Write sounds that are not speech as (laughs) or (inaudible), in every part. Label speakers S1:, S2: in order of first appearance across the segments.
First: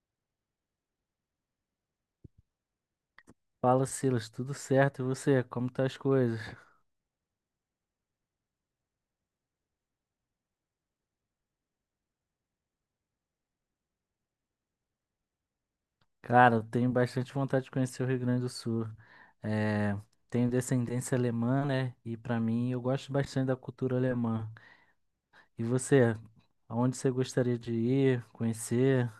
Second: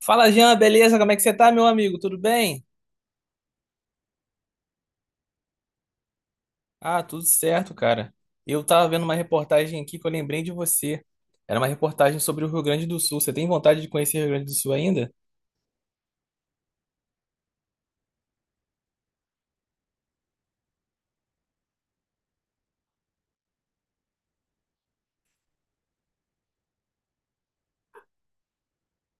S1: Fala, Jean, beleza? Como é que você tá, meu amigo? Tudo bem?
S2: Fala, Silas, tudo certo? E você, como tá as coisas?
S1: Ah, tudo certo, cara. Eu tava vendo uma reportagem aqui que eu lembrei de você. Era uma reportagem sobre o Rio Grande do Sul. Você tem vontade de conhecer o Rio Grande do Sul ainda?
S2: Cara, eu tenho bastante vontade de conhecer o Rio Grande do Sul. É, tenho descendência alemã, né? E pra mim, eu gosto bastante da cultura alemã. E você, aonde você gostaria de ir, conhecer?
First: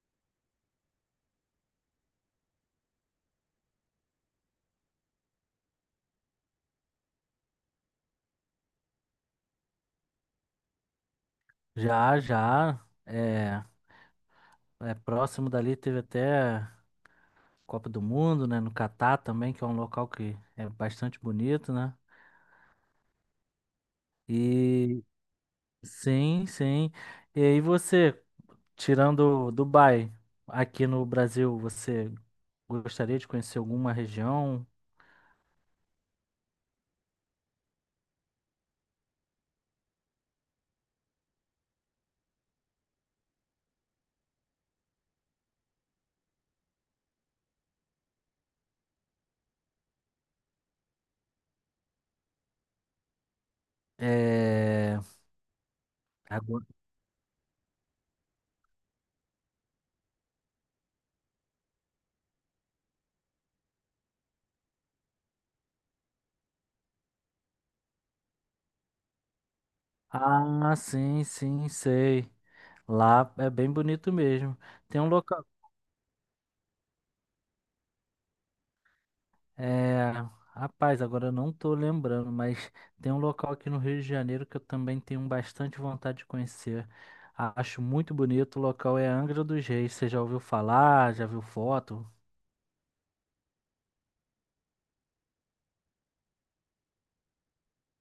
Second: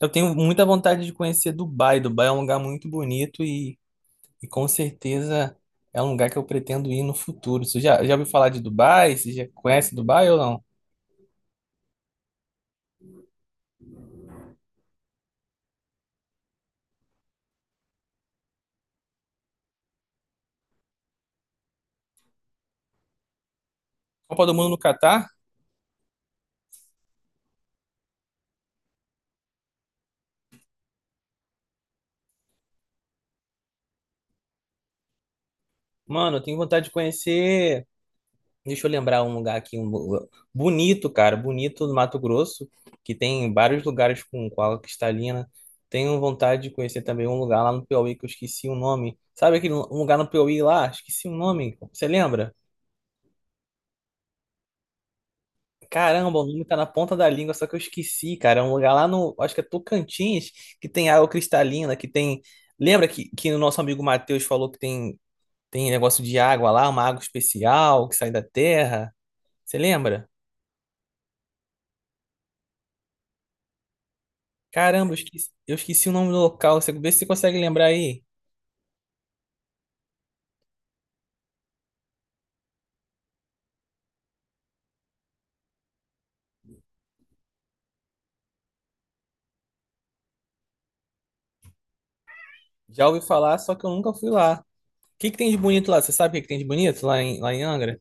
S1: Eu tenho muita vontade de conhecer Dubai. Dubai é um lugar muito bonito e com certeza é um lugar que eu pretendo ir no futuro. Você já ouviu falar de Dubai? Você já conhece Dubai ou não?
S2: Já, já, é próximo dali, teve até Copa do Mundo, né? No Catar também, que é um local que é bastante bonito, né?
S1: Copa do Mundo no
S2: E
S1: Catar?
S2: sim, sim. E aí você? Tirando Dubai, aqui no Brasil, você gostaria de conhecer alguma região?
S1: Mano, eu tenho vontade de conhecer. Deixa eu lembrar um lugar aqui, bonito, cara, bonito do Mato Grosso, que tem vários lugares com água cristalina. Tenho vontade de conhecer também um lugar lá no Piauí que eu esqueci o nome. Sabe um lugar no Piauí lá? Esqueci o nome. Você lembra?
S2: É...
S1: Caramba, o nome
S2: agora-
S1: tá na ponta da língua, só que eu esqueci, cara. É um lugar lá no, acho que é Tocantins, que tem água cristalina, que tem. Lembra que o nosso amigo Matheus falou que tem, tem negócio de água lá, uma água especial que sai da terra? Você lembra?
S2: Ah, sim, sim, sei. Lá é bem bonito mesmo. Tem um
S1: Caramba,
S2: local.
S1: eu esqueci o nome do local. Você, vê se você consegue lembrar aí.
S2: É... Rapaz, agora eu não tô lembrando, mas tem um local aqui no Rio de Janeiro que eu também tenho bastante vontade de conhecer. Acho muito bonito. O local é Angra dos Reis. Você já ouviu falar? Já viu foto?
S1: Já ouvi falar, só que eu nunca fui lá. O que que tem de bonito lá? Você sabe o que que tem de bonito lá em Angra?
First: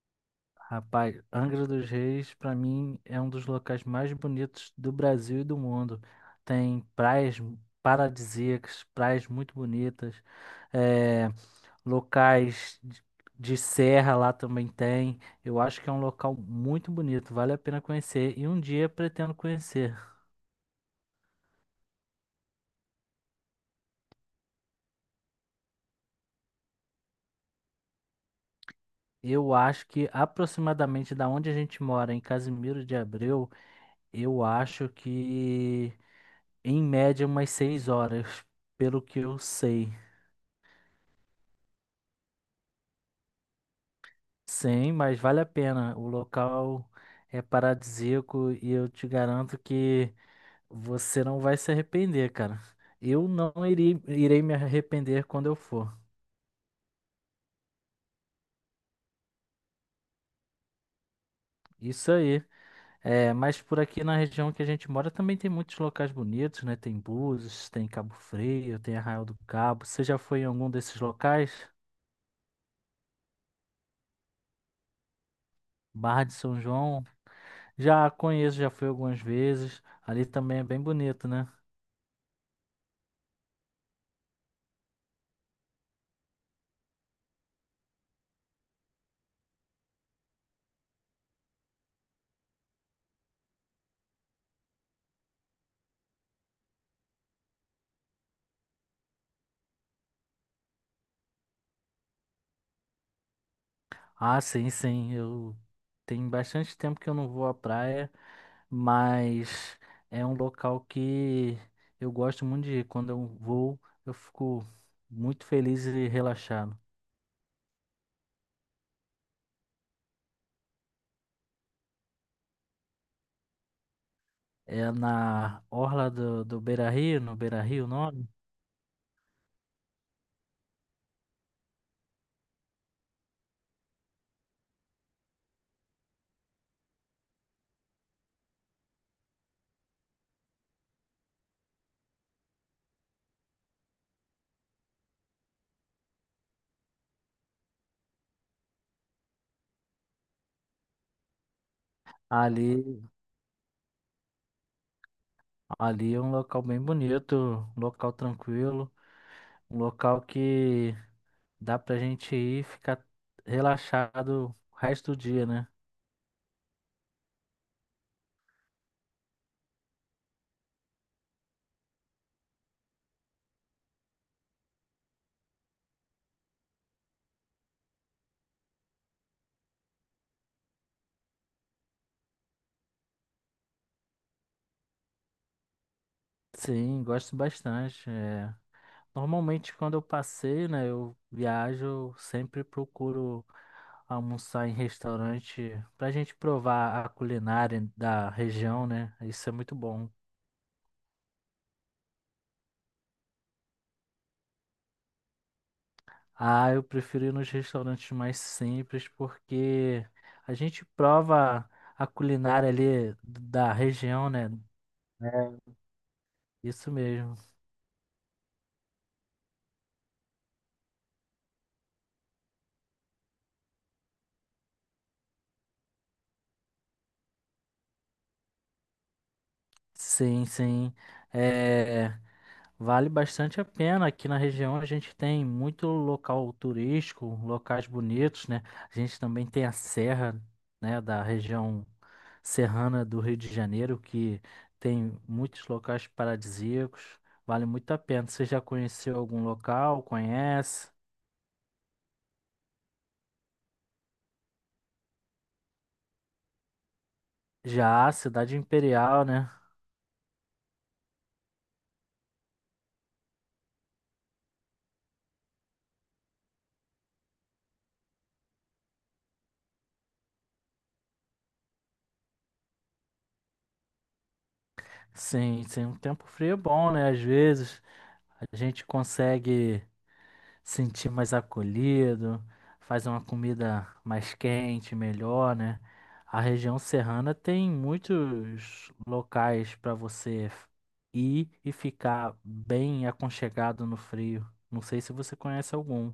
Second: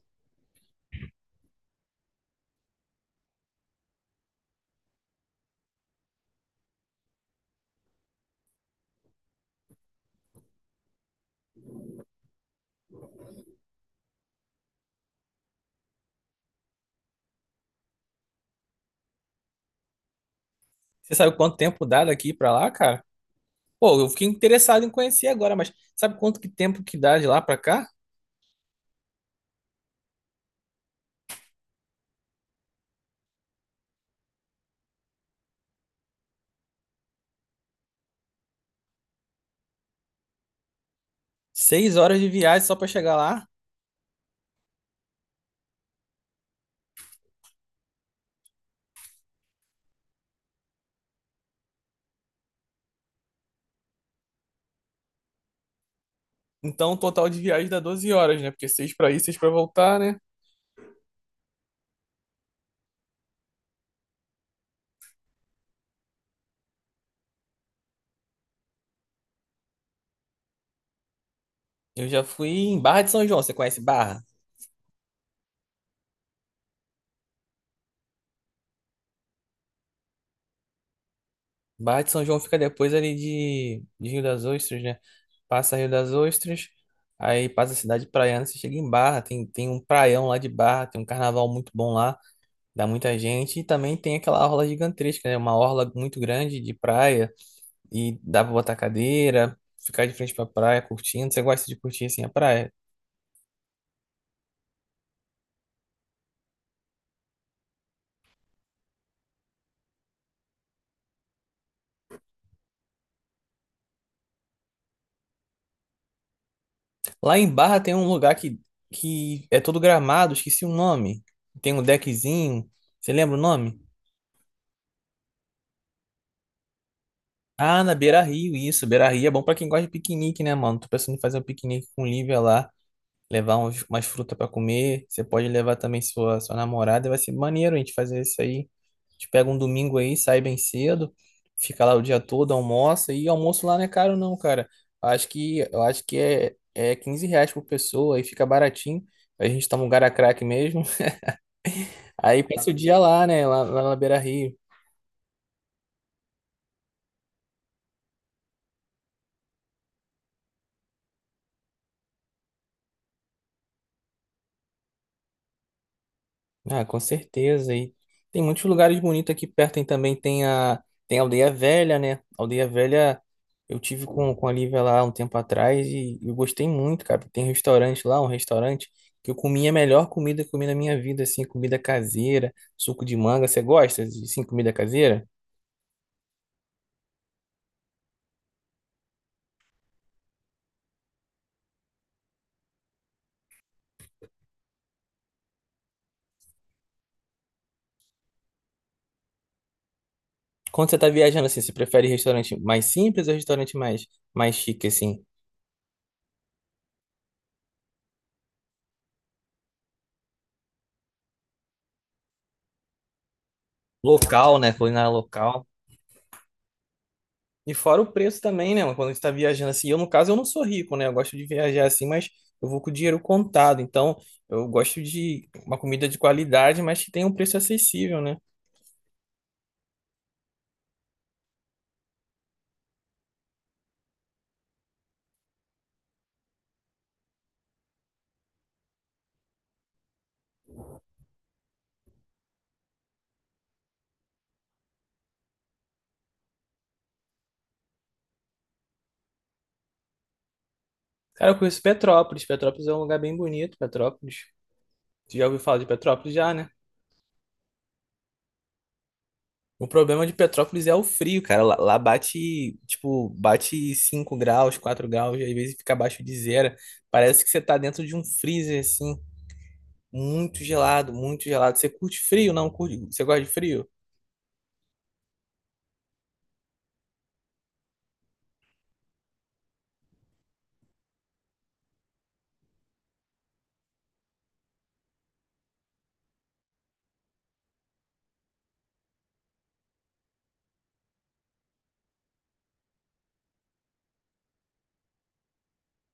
S2: Rapaz, Angra dos Reis, pra mim, é um dos locais mais bonitos do Brasil e do mundo. Tem praias paradisíacas, praias muito bonitas, é, locais de serra lá também tem. Eu acho que é um local muito bonito, vale a pena conhecer e um dia pretendo conhecer.
S1: Você sabe quanto tempo dá daqui pra lá, cara? Pô, eu fiquei interessado em conhecer agora, mas sabe quanto que tempo que dá de lá pra cá?
S2: Eu acho que aproximadamente da onde a gente mora, em Casimiro de Abreu, eu acho que em média umas 6 horas, pelo que eu sei.
S1: 6 horas de viagem só pra chegar lá.
S2: Sim, mas vale a pena. O local é paradisíaco e eu te garanto que você não vai se arrepender, cara. Eu não irei me arrepender quando eu for.
S1: Então, o total de viagem dá 12 horas, né? Porque seis pra ir, seis pra voltar, né?
S2: Isso aí. É, mas por aqui na região que a gente mora também tem muitos locais bonitos, né? Tem Búzios, tem Cabo Frio, tem Arraial do Cabo. Você já foi em algum desses locais?
S1: Eu já fui em Barra de São João. Você conhece Barra?
S2: Barra de São João? Já conheço, já fui algumas vezes. Ali também é bem bonito, né?
S1: Barra de São João fica depois de Rio das Ostras, né? Passa Rio das Ostras, aí passa a cidade praiana, você chega em Barra, tem, tem um praião lá de Barra, tem um carnaval muito bom lá, dá muita gente, e também tem aquela orla gigantesca, né? Uma orla muito grande de praia, e dá pra botar cadeira, ficar de frente pra praia curtindo, você gosta de curtir assim a praia.
S2: Ah, sim, sim. Eu Tem bastante tempo que eu não vou à praia, mas é um local que eu gosto muito de ir. Quando eu vou, eu fico muito feliz e relaxado.
S1: Lá em Barra tem um lugar que é todo gramado, esqueci o nome, tem um deckzinho, você lembra o nome?
S2: É na orla do Beira-Rio, no
S1: Ah,
S2: Beira-Rio, o
S1: na
S2: nome?
S1: Beira-Rio, isso, Beira-Rio é bom pra quem gosta de piquenique, né, mano? Tô pensando em fazer um piquenique com Lívia lá. Levar umas frutas para comer. Você pode levar também sua namorada. Vai ser maneiro a gente fazer isso aí. A gente pega um domingo aí, sai bem cedo, fica lá o dia todo, almoça. E almoço lá não é caro, não, cara. Eu acho é 15 reais por pessoa, aí fica baratinho. A gente toma um gara crack mesmo. (laughs) Aí passa o dia
S2: Ali,
S1: lá, né? Lá na Beira Rio.
S2: ali é um local bem bonito, um local tranquilo, um local que dá pra gente ir e ficar relaxado o resto do dia, né?
S1: Ah, com certeza. E tem muitos lugares bonitos aqui perto. Tem a Aldeia Velha, né? Aldeia Velha, eu tive com a Lívia lá um tempo atrás e eu gostei muito, cara. Tem restaurante lá, um restaurante que eu comi a melhor comida que eu comi na minha vida, assim, comida caseira, suco de manga. Você gosta de, assim, comida caseira?
S2: Sim, gosto bastante. Normalmente, quando eu passeio, né, eu viajo, eu sempre procuro almoçar em restaurante pra gente provar a culinária da região, né? Isso é muito bom.
S1: Quando você tá viajando, assim, você prefere restaurante mais simples ou restaurante mais chique, assim?
S2: Ah, eu prefiro ir nos restaurantes mais simples porque a gente prova a culinária ali da região, né?
S1: Local, né? Culinária local.
S2: É, isso mesmo.
S1: E fora o preço também, né, mano? Quando a gente tá viajando assim, eu no caso eu não sou rico, né? Eu gosto de viajar assim, mas eu vou com o dinheiro contado. Então, eu gosto de uma comida de qualidade, mas que tenha um preço acessível, né?
S2: Sim, sim. É. Vale bastante a pena. Aqui na região a gente tem muito local turístico, locais bonitos, né? A gente também tem a serra, né, da região serrana do Rio de Janeiro, que tem muitos locais paradisíacos. Vale muito a pena. Você já conheceu algum local? Conhece?
S1: Cara, eu conheço Petrópolis. Petrópolis é um lugar bem bonito, Petrópolis. Tu já ouviu falar de Petrópolis já, né?
S2: Já, Cidade Imperial, né?
S1: O problema de Petrópolis é o frio, cara. Lá bate, tipo, bate 5 graus, 4 graus, e às vezes fica abaixo de zero. Parece que você tá dentro de um freezer, assim, muito gelado, muito gelado. Você curte frio? Não, curte... Você gosta de frio?
S2: Sim, sim, um tempo frio é bom, né? Às vezes a gente consegue sentir mais acolhido, faz uma comida mais quente, melhor, né? A região serrana tem muitos locais para você ir e ficar bem aconchegado no frio. Não sei se você conhece algum.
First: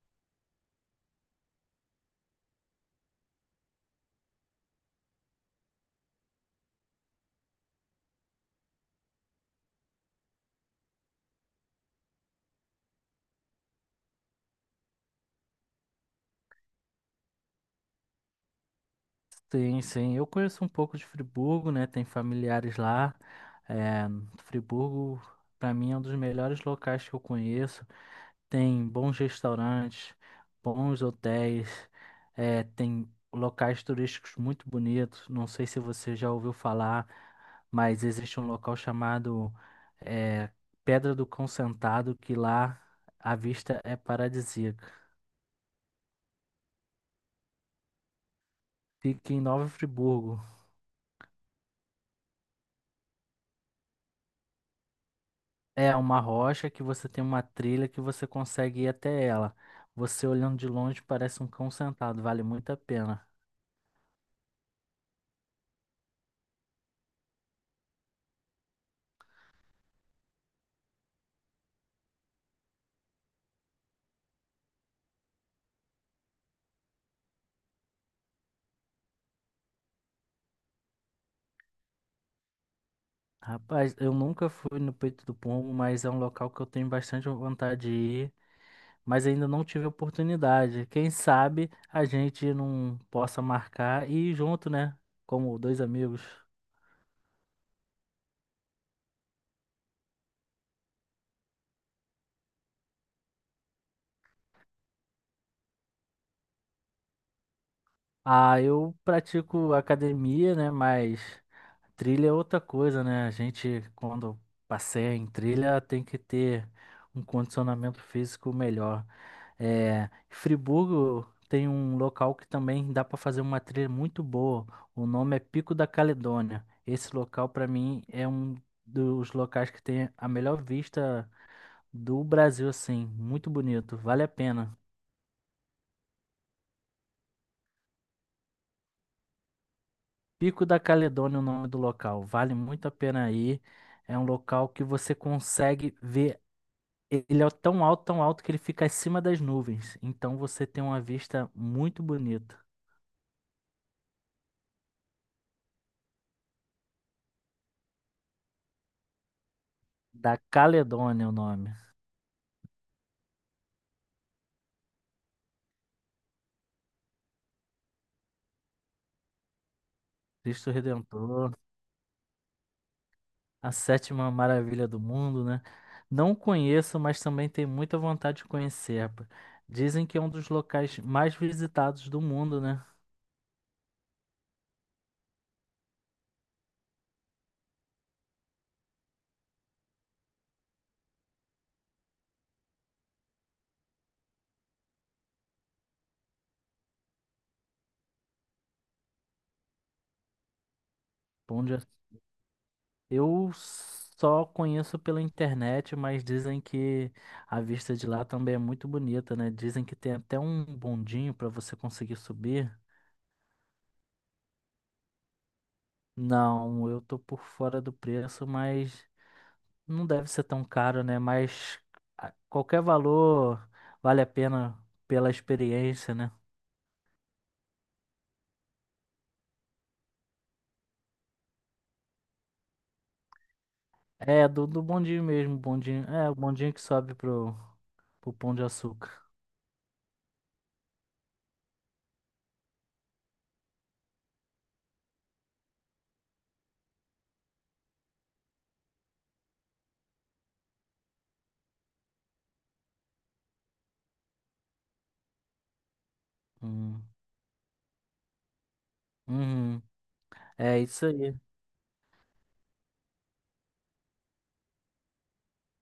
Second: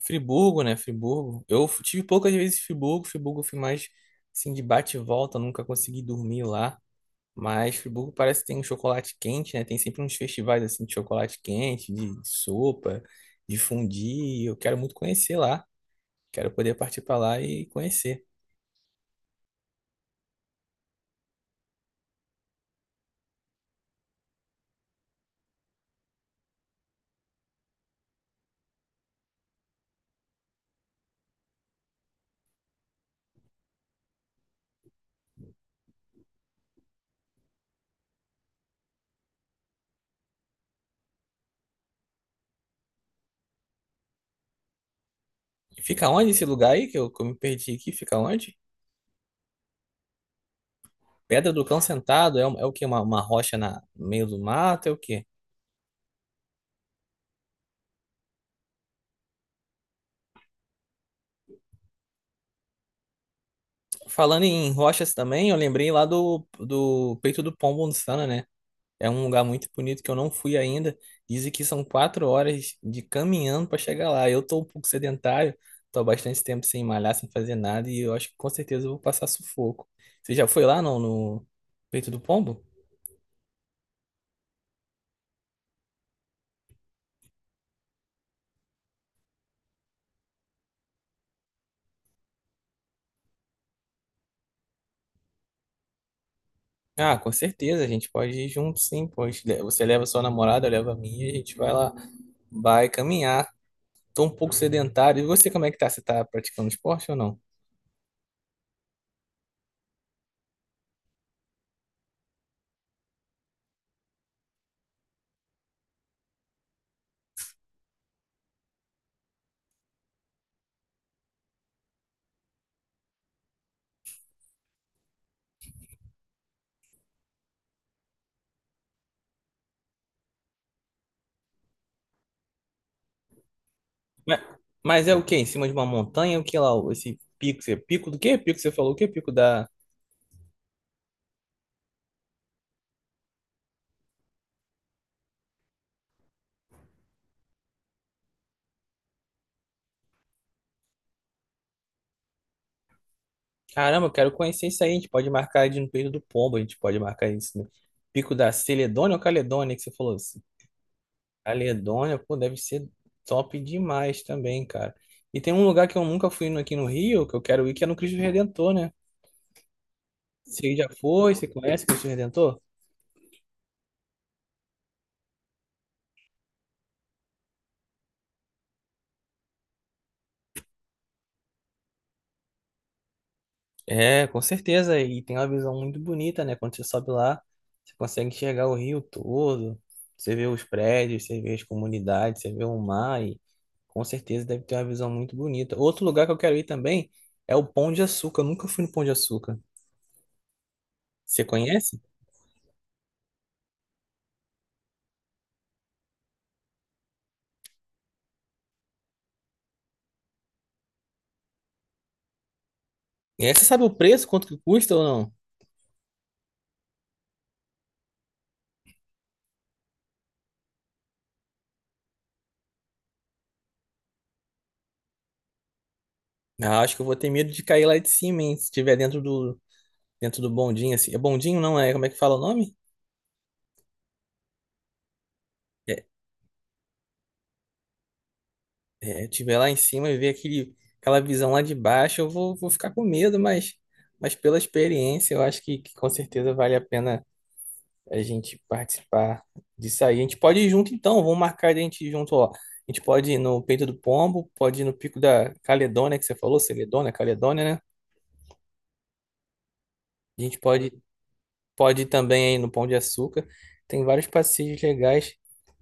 S1: Friburgo, né? Friburgo. Eu tive poucas vezes em Friburgo. Friburgo eu fui mais assim de bate e volta, nunca consegui dormir lá. Mas Friburgo parece que tem um chocolate quente, né? Tem sempre uns festivais assim de chocolate quente, de sopa, de fondue. Eu quero muito conhecer lá. Quero poder partir para lá e conhecer.
S2: Sim, sim, eu conheço um pouco de Friburgo, né? Tem familiares lá. É, Friburgo, para mim, é um dos melhores locais que eu conheço. Tem bons restaurantes, bons hotéis, tem locais turísticos muito bonitos. Não sei se você já ouviu falar, mas existe um local chamado eh, Pedra do Cão Sentado que lá a vista é paradisíaca.
S1: Fica onde esse lugar aí que eu me perdi aqui? Fica onde?
S2: Fica em Nova Friburgo.
S1: Pedra do Cão Sentado é, um- é o quê? Uma rocha no meio do mato? É o quê?
S2: É uma rocha que você tem uma trilha que você consegue ir até ela. Você olhando de longe parece um cão sentado, vale muito a pena.
S1: Falando em rochas também, eu lembrei do Peito do Pombo no Sana, né? É um lugar muito bonito que eu não fui ainda. Dizem que são 4 horas de caminhando para chegar lá. Eu tô um pouco sedentário, tô há bastante tempo sem malhar, sem fazer nada, e eu acho que com certeza eu vou passar sufoco. Você já foi lá, não, no Peito do Pombo?
S2: Rapaz, eu nunca fui no Peito do Pombo, mas é um local que eu tenho bastante vontade de ir, mas ainda não tive oportunidade. Quem sabe a gente não possa marcar e ir junto, né? Como dois amigos.
S1: Ah, com certeza, a gente pode ir junto, sim. Pois você leva sua namorada, eu levo a minha, e a gente vai lá, vai caminhar. Tô um pouco sedentário. E você, como é que tá? Você tá praticando esporte ou não?
S2: Ah, eu pratico academia, né? Mas trilha é outra coisa, né? A gente, quando passeia em trilha, tem que ter um condicionamento físico melhor. É, Friburgo tem um local que também dá para fazer uma trilha muito boa. O nome é Pico da Caledônia. Esse local, para mim, é um dos locais que tem a melhor vista do Brasil, assim. Muito bonito, vale a
S1: Mas,
S2: pena.
S1: mas é o quê? Em cima de uma montanha? O que lá? Esse pico? Você- Pico do quê? Pico, você falou o quê? Pico da.
S2: Pico da Caledônia é o nome do local. Vale muito a pena ir. É um local que você consegue ver. Ele é tão alto que ele fica acima das nuvens. Então você tem uma vista muito bonita.
S1: Caramba, eu quero conhecer isso aí. A gente pode marcar de no Peito do Pombo, a gente pode marcar isso no Pico da Celedônia ou Caledônia, que você falou
S2: Da
S1: assim.
S2: Caledônia é o nome.
S1: Caledônia, pô, deve ser top demais também, cara. E tem um lugar que eu nunca fui no- aqui no Rio, que eu quero ir, que é no Cristo Redentor, né?
S2: Cristo
S1: Você já foi? Você
S2: Redentor,
S1: conhece o Cristo Redentor?
S2: a sétima maravilha do mundo, né? Não conheço, mas também tenho muita vontade de conhecer. Pá. Dizem que é um dos locais mais visitados do mundo, né?
S1: É, com certeza. E tem uma visão muito bonita, né? Quando você sobe lá, você consegue enxergar o rio todo, você vê os prédios, você vê as comunidades, você vê o mar e com certeza deve ter uma visão muito bonita. Outro lugar que eu quero ir também é o Pão de Açúcar. Eu nunca fui no Pão de Açúcar. Você
S2: Onde é-
S1: conhece?
S2: eu só conheço pela internet, mas dizem que a vista de lá também é muito bonita, né? Dizem que tem até um bondinho para você conseguir subir.
S1: É, você sabe o preço, quanto que custa ou não?
S2: Não, eu tô por fora do preço, mas não deve ser tão caro, né? Mas qualquer valor vale a pena pela experiência, né?
S1: Ah, acho que eu vou ter medo de cair lá de cima, hein? Se estiver dentro do bondinho, assim. É bondinho, não é? Como é que fala o nome?
S2: É, do bondinho mesmo,
S1: É,
S2: bondinho. É, o bondinho que sobe pro, pro Pão de Açúcar.
S1: é, tiver lá em cima e ver aquele, aquela visão lá de baixo, eu vou, vou ficar com medo, mas pela experiência, eu acho que com certeza vale a pena a gente participar disso aí. A gente pode ir junto então, vamos marcar de a gente ir junto, ó. A gente pode ir no Peito do Pombo, pode ir no Pico da Caledônia, que você falou,
S2: Hum.
S1: Celedônia, Caledônia, né?
S2: Uhum.
S1: A gente
S2: É
S1: pode,
S2: isso aí.
S1: pode ir também aí no Pão de Açúcar. Tem vários passeios legais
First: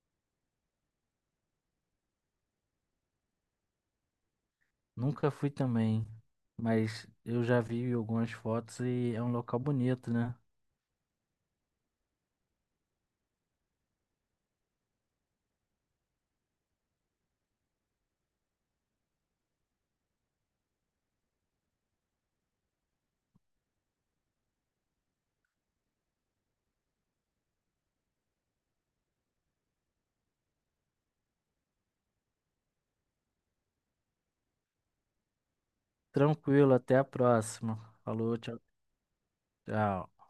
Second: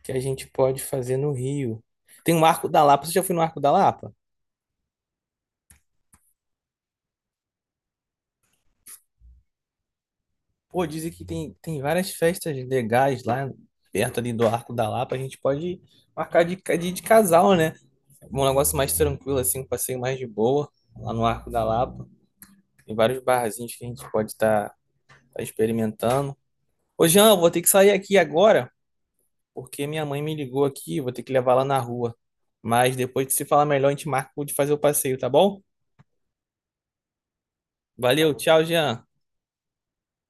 S1: que a gente pode fazer no Rio. Tem o Arco da Lapa. Você já foi no Arco da Lapa?
S2: Nunca fui também, mas eu já vi algumas fotos e é um local bonito, né?
S1: Pô, dizem que tem, tem várias festas legais lá perto ali do Arco da Lapa. A gente pode de casal, né? Um negócio mais tranquilo, assim, um passeio mais de boa lá no Arco da Lapa. Tem vários barzinhos que a gente pode estar experimentando. Ô, Jean, eu vou ter que sair aqui agora, porque minha mãe me ligou aqui, vou ter que levar lá na rua. Mas depois de se falar melhor, a gente marca de fazer o passeio, tá bom?
S2: Tranquilo, até a próxima.
S1: Valeu,
S2: Falou, tchau,
S1: tchau, Jean.
S2: tchau.